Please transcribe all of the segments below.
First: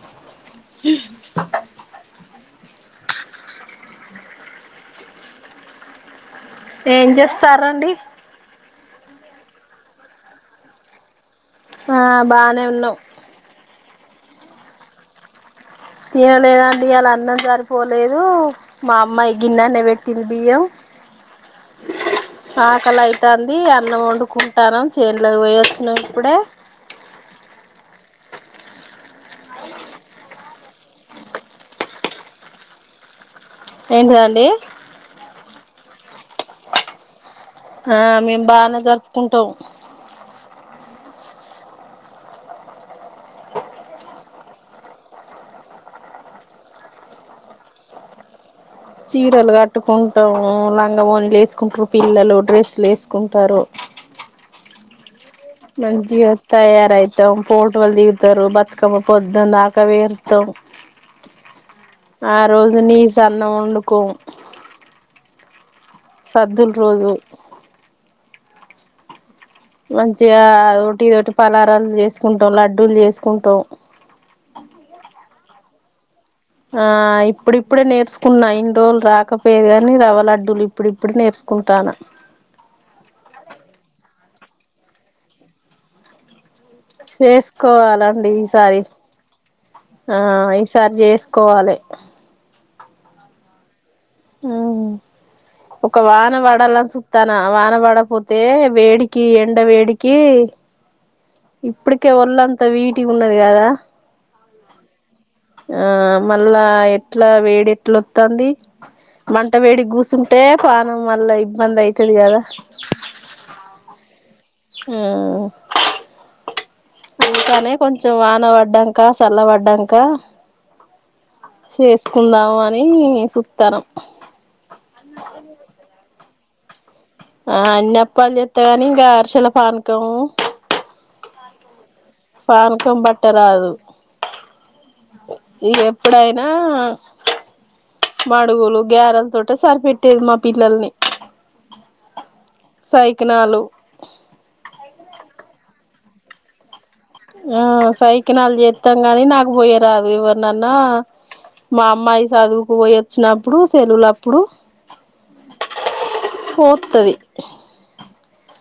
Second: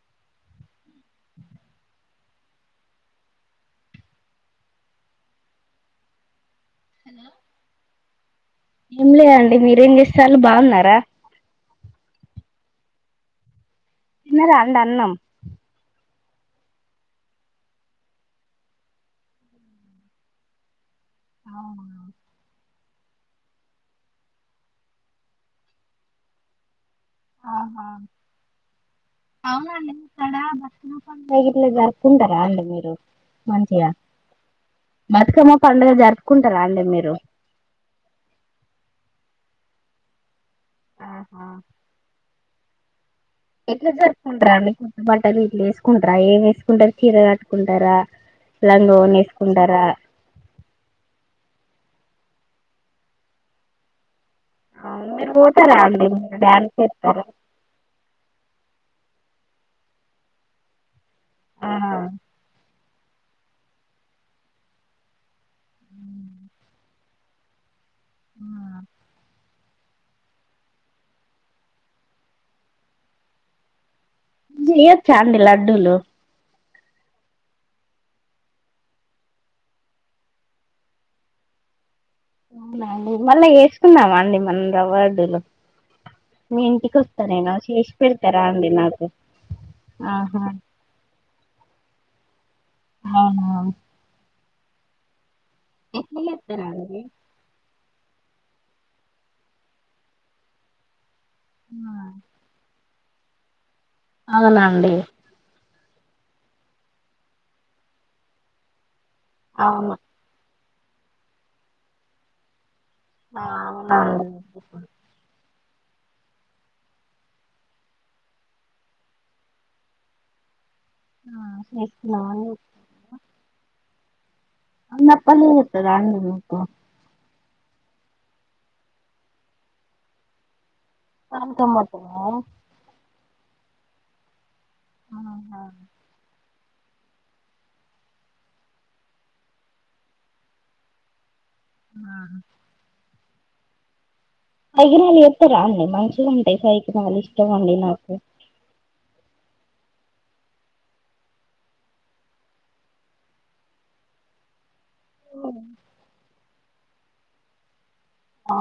[inaudible] ఏం చేస్తారండి ఏం లే అండి మీరేం చేసేతళ్లు బావున్నారా ఆ బానే ఉన్నాం తిన్నారా అండి అన్నం తినలేదండి ఈయాలన్నం సరిపోలేదు మా అమ్మాయి గిన్నెనే పెట్టింది బియ్యం అవునా ఆకలి అయితాంది అన్నం వండుకుంటానం చేన్లోకి పోయొచ్చినం ఇప్పుడే అవున అవునండి ఇక్కడ [unintelligible] జరుపుకుంటారా అండి మీరు మంచిగా ఏంటిదండి బతుకమ్మ పండుగ జరుపుకుంటారా అండి మీరు ఆ మేము బానే జరుపుకుంటాం ఆహా ఎట్లా జరుపుకుంటారండి కొత్తబట్లు ఇట్లేసుకుంటార ఏం వేసుకుంటారు చీర కట్టుకుంటారా లంగాఓని చీరలు వేసుకుంటారా కట్టుకుంటాము లంగ ఓన్లు వేసుకుంట్రూ పిల్లలు డ్రెస్లు ఏస్కుంటారు అవున్ మీరు పోతారా అండి మంచిగ మీరు డాన్స్ చేస్తారా తయారయితం ఫోటోలు దిగుతారు బతుకమ్ పొద్దున్ దాకా వేరుతం ఆ రోజు నీ సన్న ఒండుకో సద్దుల్ రోజు అవునా మంచిగాదోటి ఇదోటి పలారాలు చేసుకుంటాం లడ్డూలు చేసుకుంటాం చేయచ్చాండి లడ్డూలు ఆ ఇప్పుడిప్పుడే నేర్సుకున్నా ఇన్ని రోజులు రాకపోయేది కాని రవ్వ లడ్డులు ఇప్పుడు ఇప్పుడే నేర్స్ కుంటానా అవునా అండి మళ్ళా ఏసుకున్నామాండి మనం రవార్డులు మీ ఇంటికొస్తా నేను చేసి చేసుకోవాలండి పెడతారా అండి ఈసారి నాకు ఆ ఆహా ఈసారి చేస్కోవాలి [unintelligible] మ్మ్ ఒక ఎట్ల వానపడలాని చెత్తరాండి సుతానా వానవాడ పోతే వేడికి ఎండ వేడికి ఇప్పటికే ఒళ్ళంతా వీటికి ఉన్నది కదా అవునాండి ఆ మళ్ళా ఎట్లా వేడి ఎట్లొత్తాంది మంట వేడి అవును కూసుంటే పానం మళ్ళా ఇబ్బంది అయితదికదా ఆ అవునండి ఇంకనే కొంచెం వాన పడ్డాంక చల్ల పడ్డాంక ఆ, చేసుకున్నామని చేసుకుందాము అని సూత్తానం అన్నప్పలే [unintelligible] మీకు ఆ అన్నప్పాల్ చేత్తగాని ఇంకా అరిచల పానకము పానకం పానకం బట్ట రాదు ఇ ఎప్పుడైనా ఆ మాడుగులు గ్యారెల్ తోటే సరిపెట్టేది మా పిల్లల్ని ఆ కైకునాలు మంచిగుంటాయి కైకు ఆ సైకినాలు చేత్తాం గాని నాకు పోయే రాదు ఎవరినన్నా మా అమ్మాయి సదువుకుపోయొచ్చినప్పుడు సెలువులప్పుడు పోతది అ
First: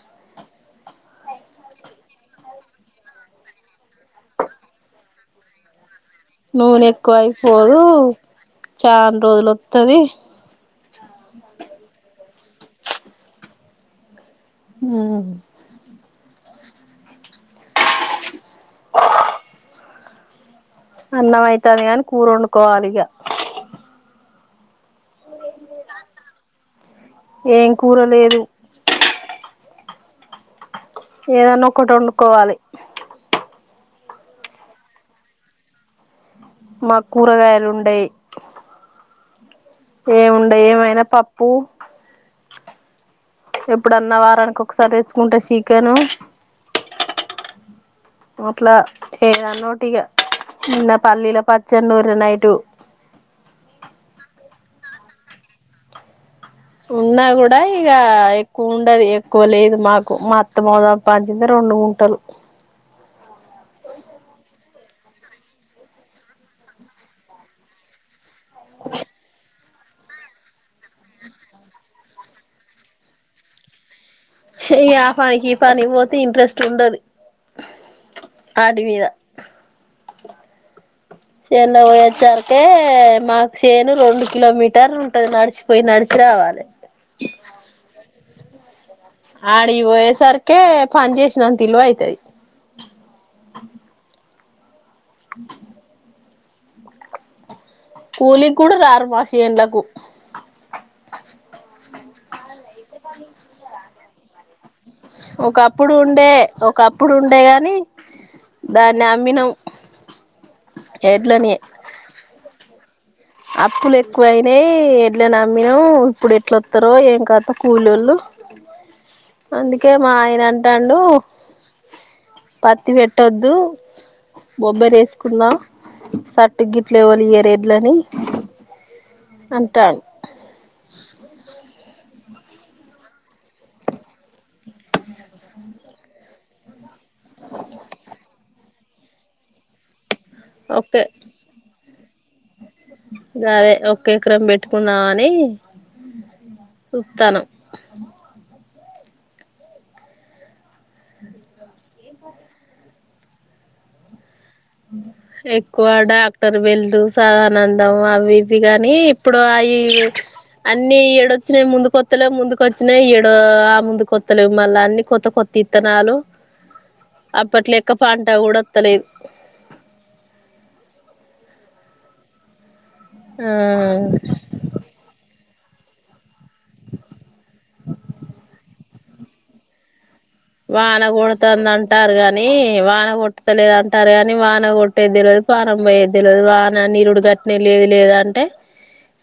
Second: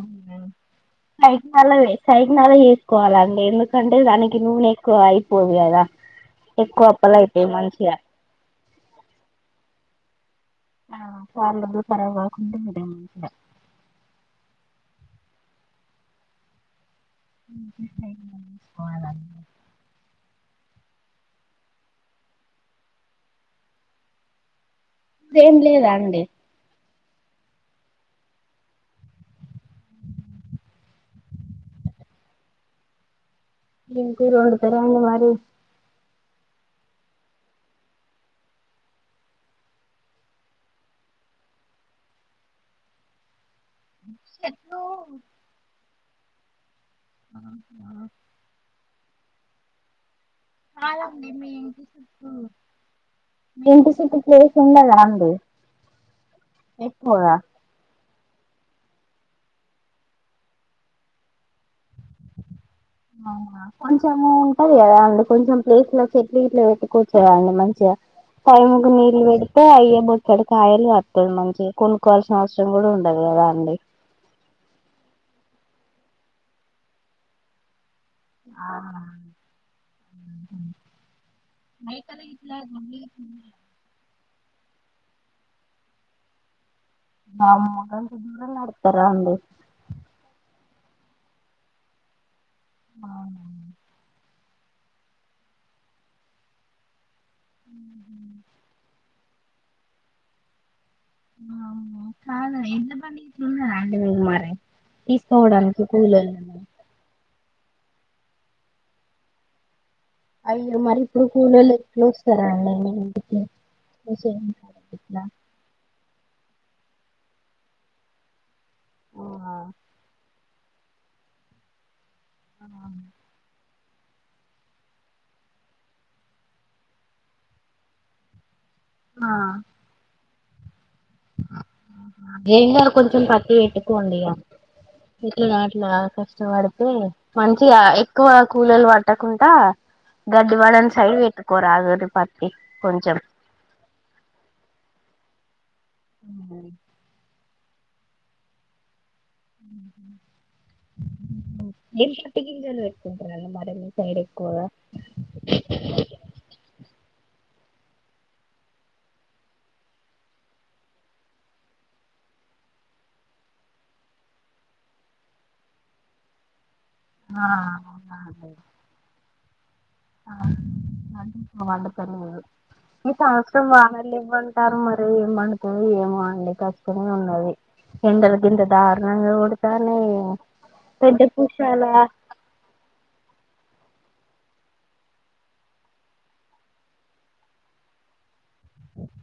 సైకినాల సైకినాలు చేసుకోవాలండి ఎందుకంటే దానికి నూనె ఎక్కువ అయిపోదు కదా నూనె ఎక్కువ అప్పలు అయితాయి అయిపోదు మంచిగా చాలా రోజులు వస్తుది ఆ కార్లులు పరవగా కుంట విదమ హమ్ హు హు టైం మీద చేసుకోవాలి అన్ని అన్నం అవుతుది కాగాని కూరు వండుకోవాలి ఈగ ఇప్పుడు ఏం లేదా అండి ఏం కూరలేదు ఏదన్నా ఒకటి వండుకోవాలి ఏమి కూర వండుతున్నావు మరి, మా కూరగాయలు ఉండవు ఏం ఉండవు ఏమైనా పప్పు ఎప్పుడన్న వారానికి ఒకసారి తెచ్చుకుంటే చికెన్ హా హా చేద నోటిగా కాదండి మీ ఇంటి చుట్టూ నైటు మీ ఇంటి చుట్టూ చిన్నద అంది ఉన్నా కూడా ఇగ ఎక్కువ ఉండదు ఎక్కువ లేదు మాకు మా అత్తం అదా పంచింది రెండు గుంటలు నా కొంచెము ఉంటది కదా అండి కొంచెం ప్లేస్ లో చెట్లు ఇట్లో పెట్టుకచేదండి మంచిగా టైం కి నీళ్ళలు పెడితే అయబచ్చాడు కాయలు కతాడు మంచిగా కొనుక్కోవాల్సిన అవసరం కూడా ఉండదు కదా అండి ఆ పనికి ఈ పని పోతే ఇంట్రెస్ట్ ఉండదు ఆ హు హు సేన్న ఉచ్చారుకే మాకు సేను రెం కిలోమీటర్లు ఉంటది నడిచిపోయి నడిచి రావాలి వామ్మో గంట దూరం నడుస్తారా అండి కే పని చేసినంత విలువ అయితది అవునా [unintelligible] కూలీకి కూడా రారు మా చేనులకు ఓహ్ అవునా కదా ఎడ్ల బండి గిట్ల ఉందా అంటవకు మారే ఒకప్పుడు ఉండే ఒకప్పుడు ఉండేగాని కానీ దాన్ని అమ్మిన అయ్యో మరి ఇప్పుడు కూలళ్ళ ఎట్లు వస్తారండి మీ ఇంటికి అప్పులు ఎక్కువ సేమ్ అయినాయి ఇట్లా ఎడ్లే న అమ్మిన ఇప్పుడు ఎట్లా వస్తారో ఏం కథ కూలీళ్ళు అందుకే మా ఆయన అంటే నన్ను పత్తి పెట్టద్దు. బొబ్బర వేసుకున్నా సట్టు గిట్ల ఎవ్వరివ్వరు ఎడ్లని. ఆ అంటాను. ఏమీ కాదు కోంచం పత్తి పెట్టుకోండి ఇగా. ఇట్లానొ అట్లానో కష్టపడితే మంచిగా ఎక్కువ కూలలు పట్టకుండా. కొంచెం వాడానికి ఓకే సైడ్పెట్టుకోరదండి పత్తి కొంచెం. గదే ఒక్క ఎకరం పెట్టుకుందామని. చూతానం. ఏం పత్తి గింజలు పెట్టుకుంటారండి మీ సైడు. ఎక్కువ డాక్టర్ వెళ్ళు సా. నందం అవి ఇవి గాని ఇప్పుడు అయి. అన్ని ఏడొచ్చినయి ముందు కొత్తలేవు ముందుకు వచ్చినాయి ఏడ ఆ ముందు కొత్తలేవు మళ్ళా అన్ని కొత్త కొత్త. విత్తనాలు. ఆ అప్పట్లెక్క పంట కూడా వత్తలేదు. ఆహ్ వాళ్ల తెరవదు. ఎక్కువ ఈ ఆ సంవత్సరం వాన లేవటారు మరి ఏం పండు. ఏమో అండి కష్టమే ఉండది ఎండలుకిింత దారుణంగా కొడతా ఉన్నాయ్. వానగోడుతుంది అంటారు గాని వాన కొట్. లేదంటారు కాని వాన కొట్టేద్దితేల్వదు పాణం పోయ్యెద్దితేల్వదు వాన నీరుడు గట్నే లేదు లేదు అంటే.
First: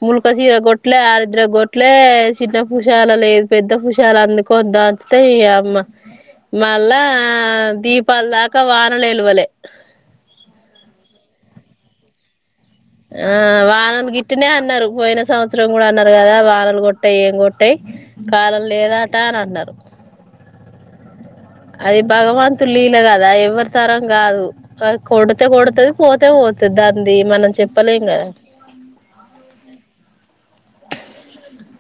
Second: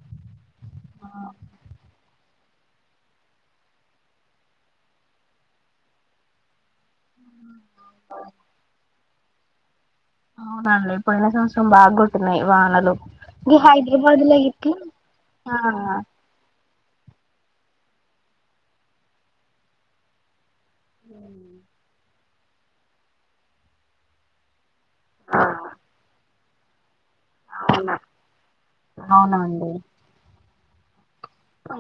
ముల్క సీర గోట్లే ఆరుద్ర గొట్లే సీన్న. హుషాల లేదు పెద్ద హుషాలు అందుకోద్దంచితే యా అమ్మ మళ్ళా. ఆహ్ దీపాలుదాకా వానలే ఎలువలే. అహ్ మళ్ళీ పోయిన సంవత్సరం బాగా కొడుతున్నాయి. ఆహ్ వానలు గిట్టినే గిట్ల అన్నారు పోయిన ఆ సంవత్సరం కూడా అన్నారు కదా వానలు కొట్టు. కొట్టాయి ఏం కొట్టాయి కాలం లేదాట అని అన్నారు. అది భగవంతుని లీల కదా ఎవరి తరం కాదు. ఆ కొడుతే కొడుతది పోతేపోతది. ఉంది మనం అవునా చెప్పలేం కదా. ప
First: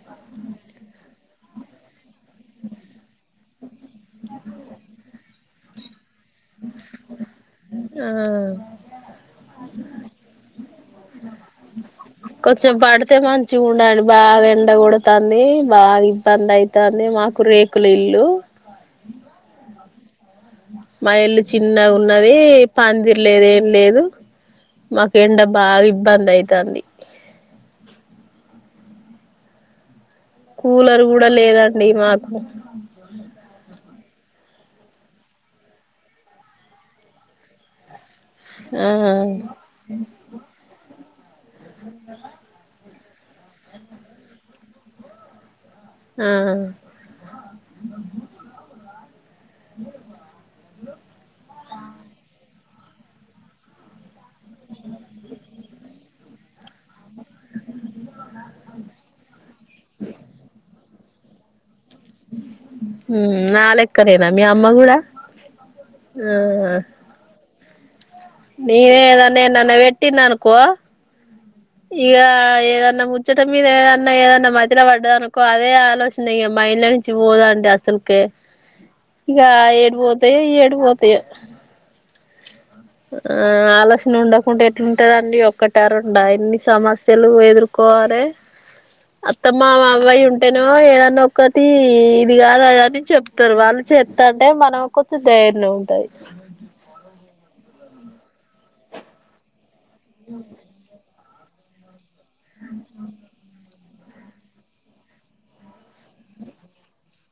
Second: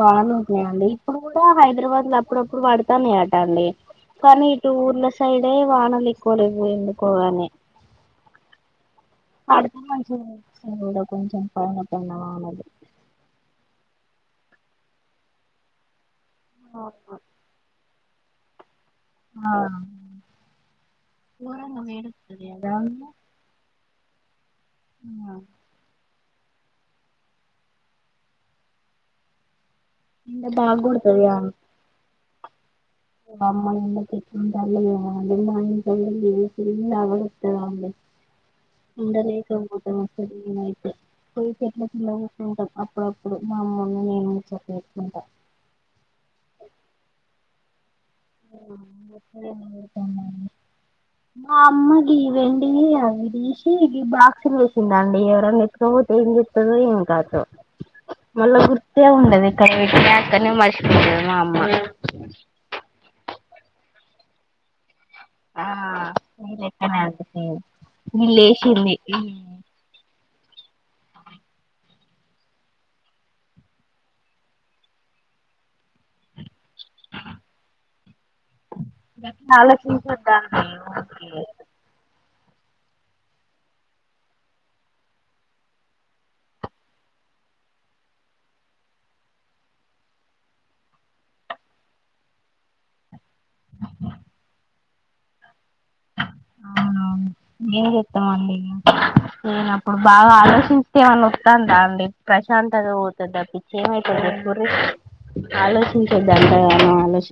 బాగానే ఉన్నాయి అండి ఇప్పుడు కూడా హైదరాబాద్ లో అప్పుడప్పుడు పడతానేట. పడ్డాయి కనీ ఇటు ఊర్ల సైడే వానలే. కూలి పోందు పోవనే ఆ పడుతనే మంచి. ఉండదు కొంచం పనే. కొంచెం పడితే మంచి ఉండాలి బాగా ఎండ కొడతుంది బాగా. పంద అయితంది మాకు రేకుల ఇల్లు. ఆహ్. మా ఇల్లు చిన్నగున్నది కదా పాందిర్ లేదు ఏం లేదు. మాకు ఆ, ఎండా బాగా ఇబ్బంది అయితంది. ఎండ బాగా కూలర్ కొడతది కూడా కదా లేదండి మాకు. మా అమ్మోళ్ళీంట్లో ఉంది. దాంట్లో [unintelligible] లేవనిస్తది అండి ఆ ఉండలేకపోతున్నాను అసలు నేనైతే. పోయి చెట్ల కింద కూర్చుంటాం అప్పుడప్పుడు మా అమ్మ నేను పోసుతూ ఉంటా. ఆహ్. ఆహ్. మా అమ్మగి వెండిని అవి తీసి ఇ బాక్స్లు వేసిందండి ఎవరన్నా ఎత్తుకపోతే ఎంచే చెత్తదో ఏంకాతో మళ్ళా గుర్తె ఉండది ఎక్కడ పెట్టినై అక్కన్నే మర్చిపోతది మా అమ్మ మ్ నాలేక్కనేనా మీ అమ్మ కూడా అ మీలెక్కనే అండి నినేే వీళ్ళేసింది ఏదన్న ఎన్నన్న పెట్టిన్ననుకో ఇగ ఏదన్నా ముచ్చట మీద ఏదన్నా ఏదన్నా మతిలో పడ్డాదనుకో అదే ఆలోచన ఇగ మైడ్ల్ నుంచి పోదాంటడి అసల్కే ఇగ ఏట్ పోతయో ఆలోచించొద్దండి ఏట్ పోతయో ఊకే ఆ ఆలోచన ఉండకుంటే ఎట్లుంటదండి ఒక్కటా రెండా ఎన్ని సమస్యలు ఎదుర్కో వలే అత్తమ్మ అవ్వయుంటేనో ఏదన్నా ఒక్కటి ఇది కాదు అదని చెప్ త్తరు వాళ్ళు చెతంటే మనం కొంచెం దైర్ణం అవునువును ఎం చెతం అన్ని ఇగ లేనప్ మ బాగా ఆలోచిస్తే ఎమనోతందా అండి ప్రశాంతత పోతది తప్పి ఏమైతది చెప్పుర్రి ఆలోచించొద్దు అంత గనం ఆలోచించ్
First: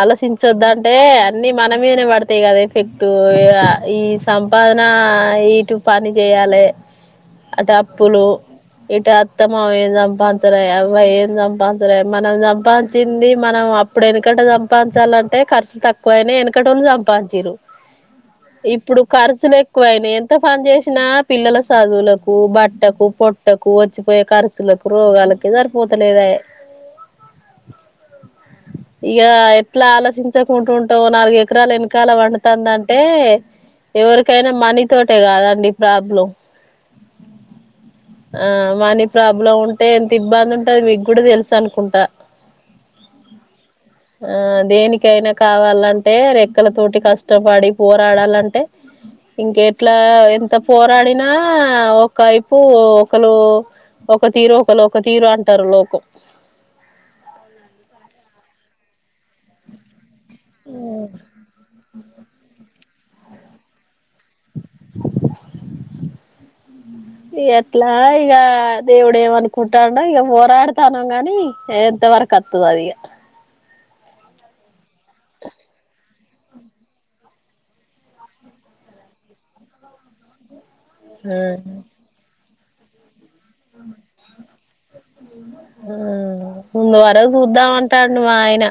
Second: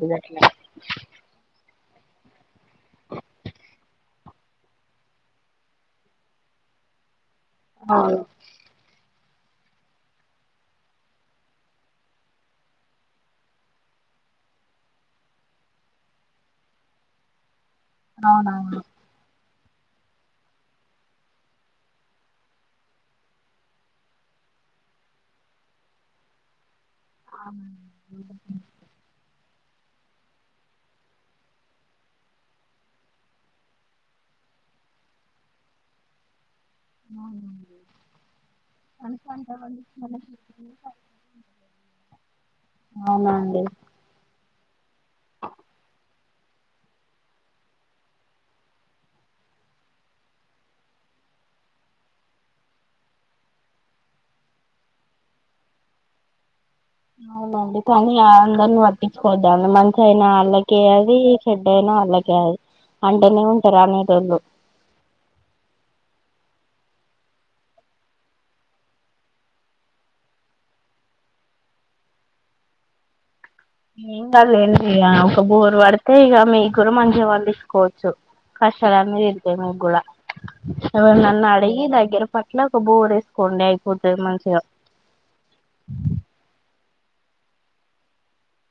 ఆలోచించొద్దంటే అన్నిీ మన మీదనే పడ్ తై కదా ఎఫెక్ట్ ఈ సంపాదన ఇటు పని చేయాలే అటు అవును అప్పులు ఇట్ అత్తమమ ఏం సంపాించలే అవ్వ ఏం సంపాించలే మనం సంపాించింది మనం అప్పుడే ఎనుకట సంపాదించాలంటే ఖర్చు తక్కువైనాయి ఎనుకటోళ్ళు సం పాదించిల్లు అవునవును ఇప్పుడు ఖర్చులే ఎక్కువైనాయ్ ఎంత పని చేసినా పిల్లల చదువులకు బట్టకు పొట్టకు వచ్చిపోయే ఖర్చుల కు రోగాలకే సరిపోతాలేదాయె అ ఇగ ఎట్లా ఆలోచించకుంటుంటావ్ నాలుగు ఎకరలు వెనకాల పండు తందంటే ఎవరికైనా మనీ తోటే కాదండి ప్రాబ్లం అవును ఆ మనీ ప్రాబ్లం ఉంటే ఎంత ఇబ్బంది ఉంటది మీకు కూడా తెలుసనుకుంటా అవునండి ఆ దేనికైనా కావాలంటే రెక్కలతోటి కష్టపడి పోరాడాలంటే ఇంకెట్లా ఎంత పోరాడినా ఒకైపు ఒకరు ఒక తీరోకలు ఒక తీరో అంటారు లోకం అవునండి కని అ అందర్నీ ప ట్టిచ్చుకోద్దండి మంచి అయినా వాళ్ళకే అది చెడైనా వాళ్ళకే అది అంటనే ఉంటారుా అనేటోళ్ళు ఎట్లా ఇగ దేవుడు ఏమనుకుంటాండో ఇగ పోరాడుతానం గాని ఎంతవర కత్తదో అది ఇగ [inaudible] ఏం కాదు లేండి ఇగ ఒక బోరు పడితే ఇగ మీక్కూడా మంచిగా పండిచ్చుకోవచ్చు కష్టలన్ని తిరుతాయి మీక్కూడా ఆ ఎవరినన్నా అడిగి దగ్గర పట్ల ఒక బోర్ ఎస్ కొండై పోతది మంచిగ ఆ ముందు వరకు చూద్దామంటాడు మా ఆయన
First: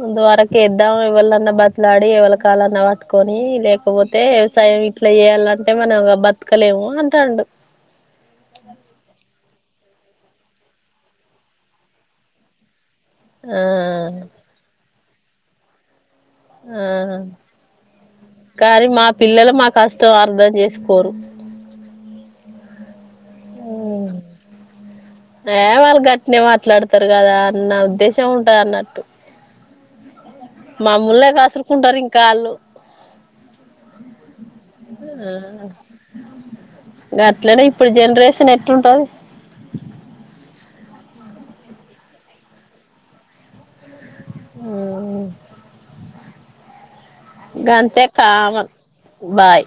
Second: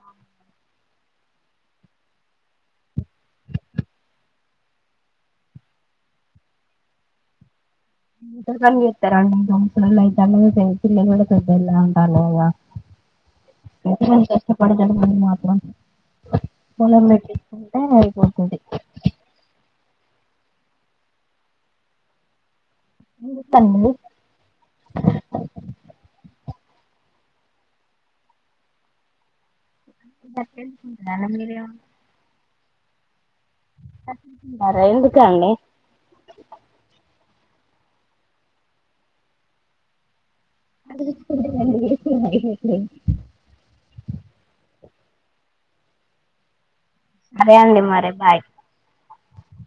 ముందు వరకు ఇద్దాం ఎవలన్నా బదలాడి ఎవళ కాలన్నా పట్టుకొని లేకపోతే వ్యవసాయం ఇట్లా చేయాలంటే మనం బతకలేము అంటాండు ఇ బందతార మీరు ఇడతే పిల్ కూడా పెద్ద ఎ ఉంటాలద ఆ ఎ కష్టపదినత మాత్రం ఆ పొలం పెట్టించుకుంటే అయిపోతది కానీ మా పిల్లలు మా కాస్ తో అర్థం చేసుకోరు ఇ పన్ను ఏ వాళ్ళు గట్టినే మాట్లాడతారు కదా అన్న ఉద్దేశం ఉంటంది అన్నట్టు మాముూలే కాసురుకుంటారు ఇంకా వాళ్ళు అలా ఎందుకు అండి అట్లనే ఇప్పుడు జెనరేషన్ ఎట్ంటది అది [unintelligible] సరే అండి గంతే మరి బాయ్ కావన్ బాయ్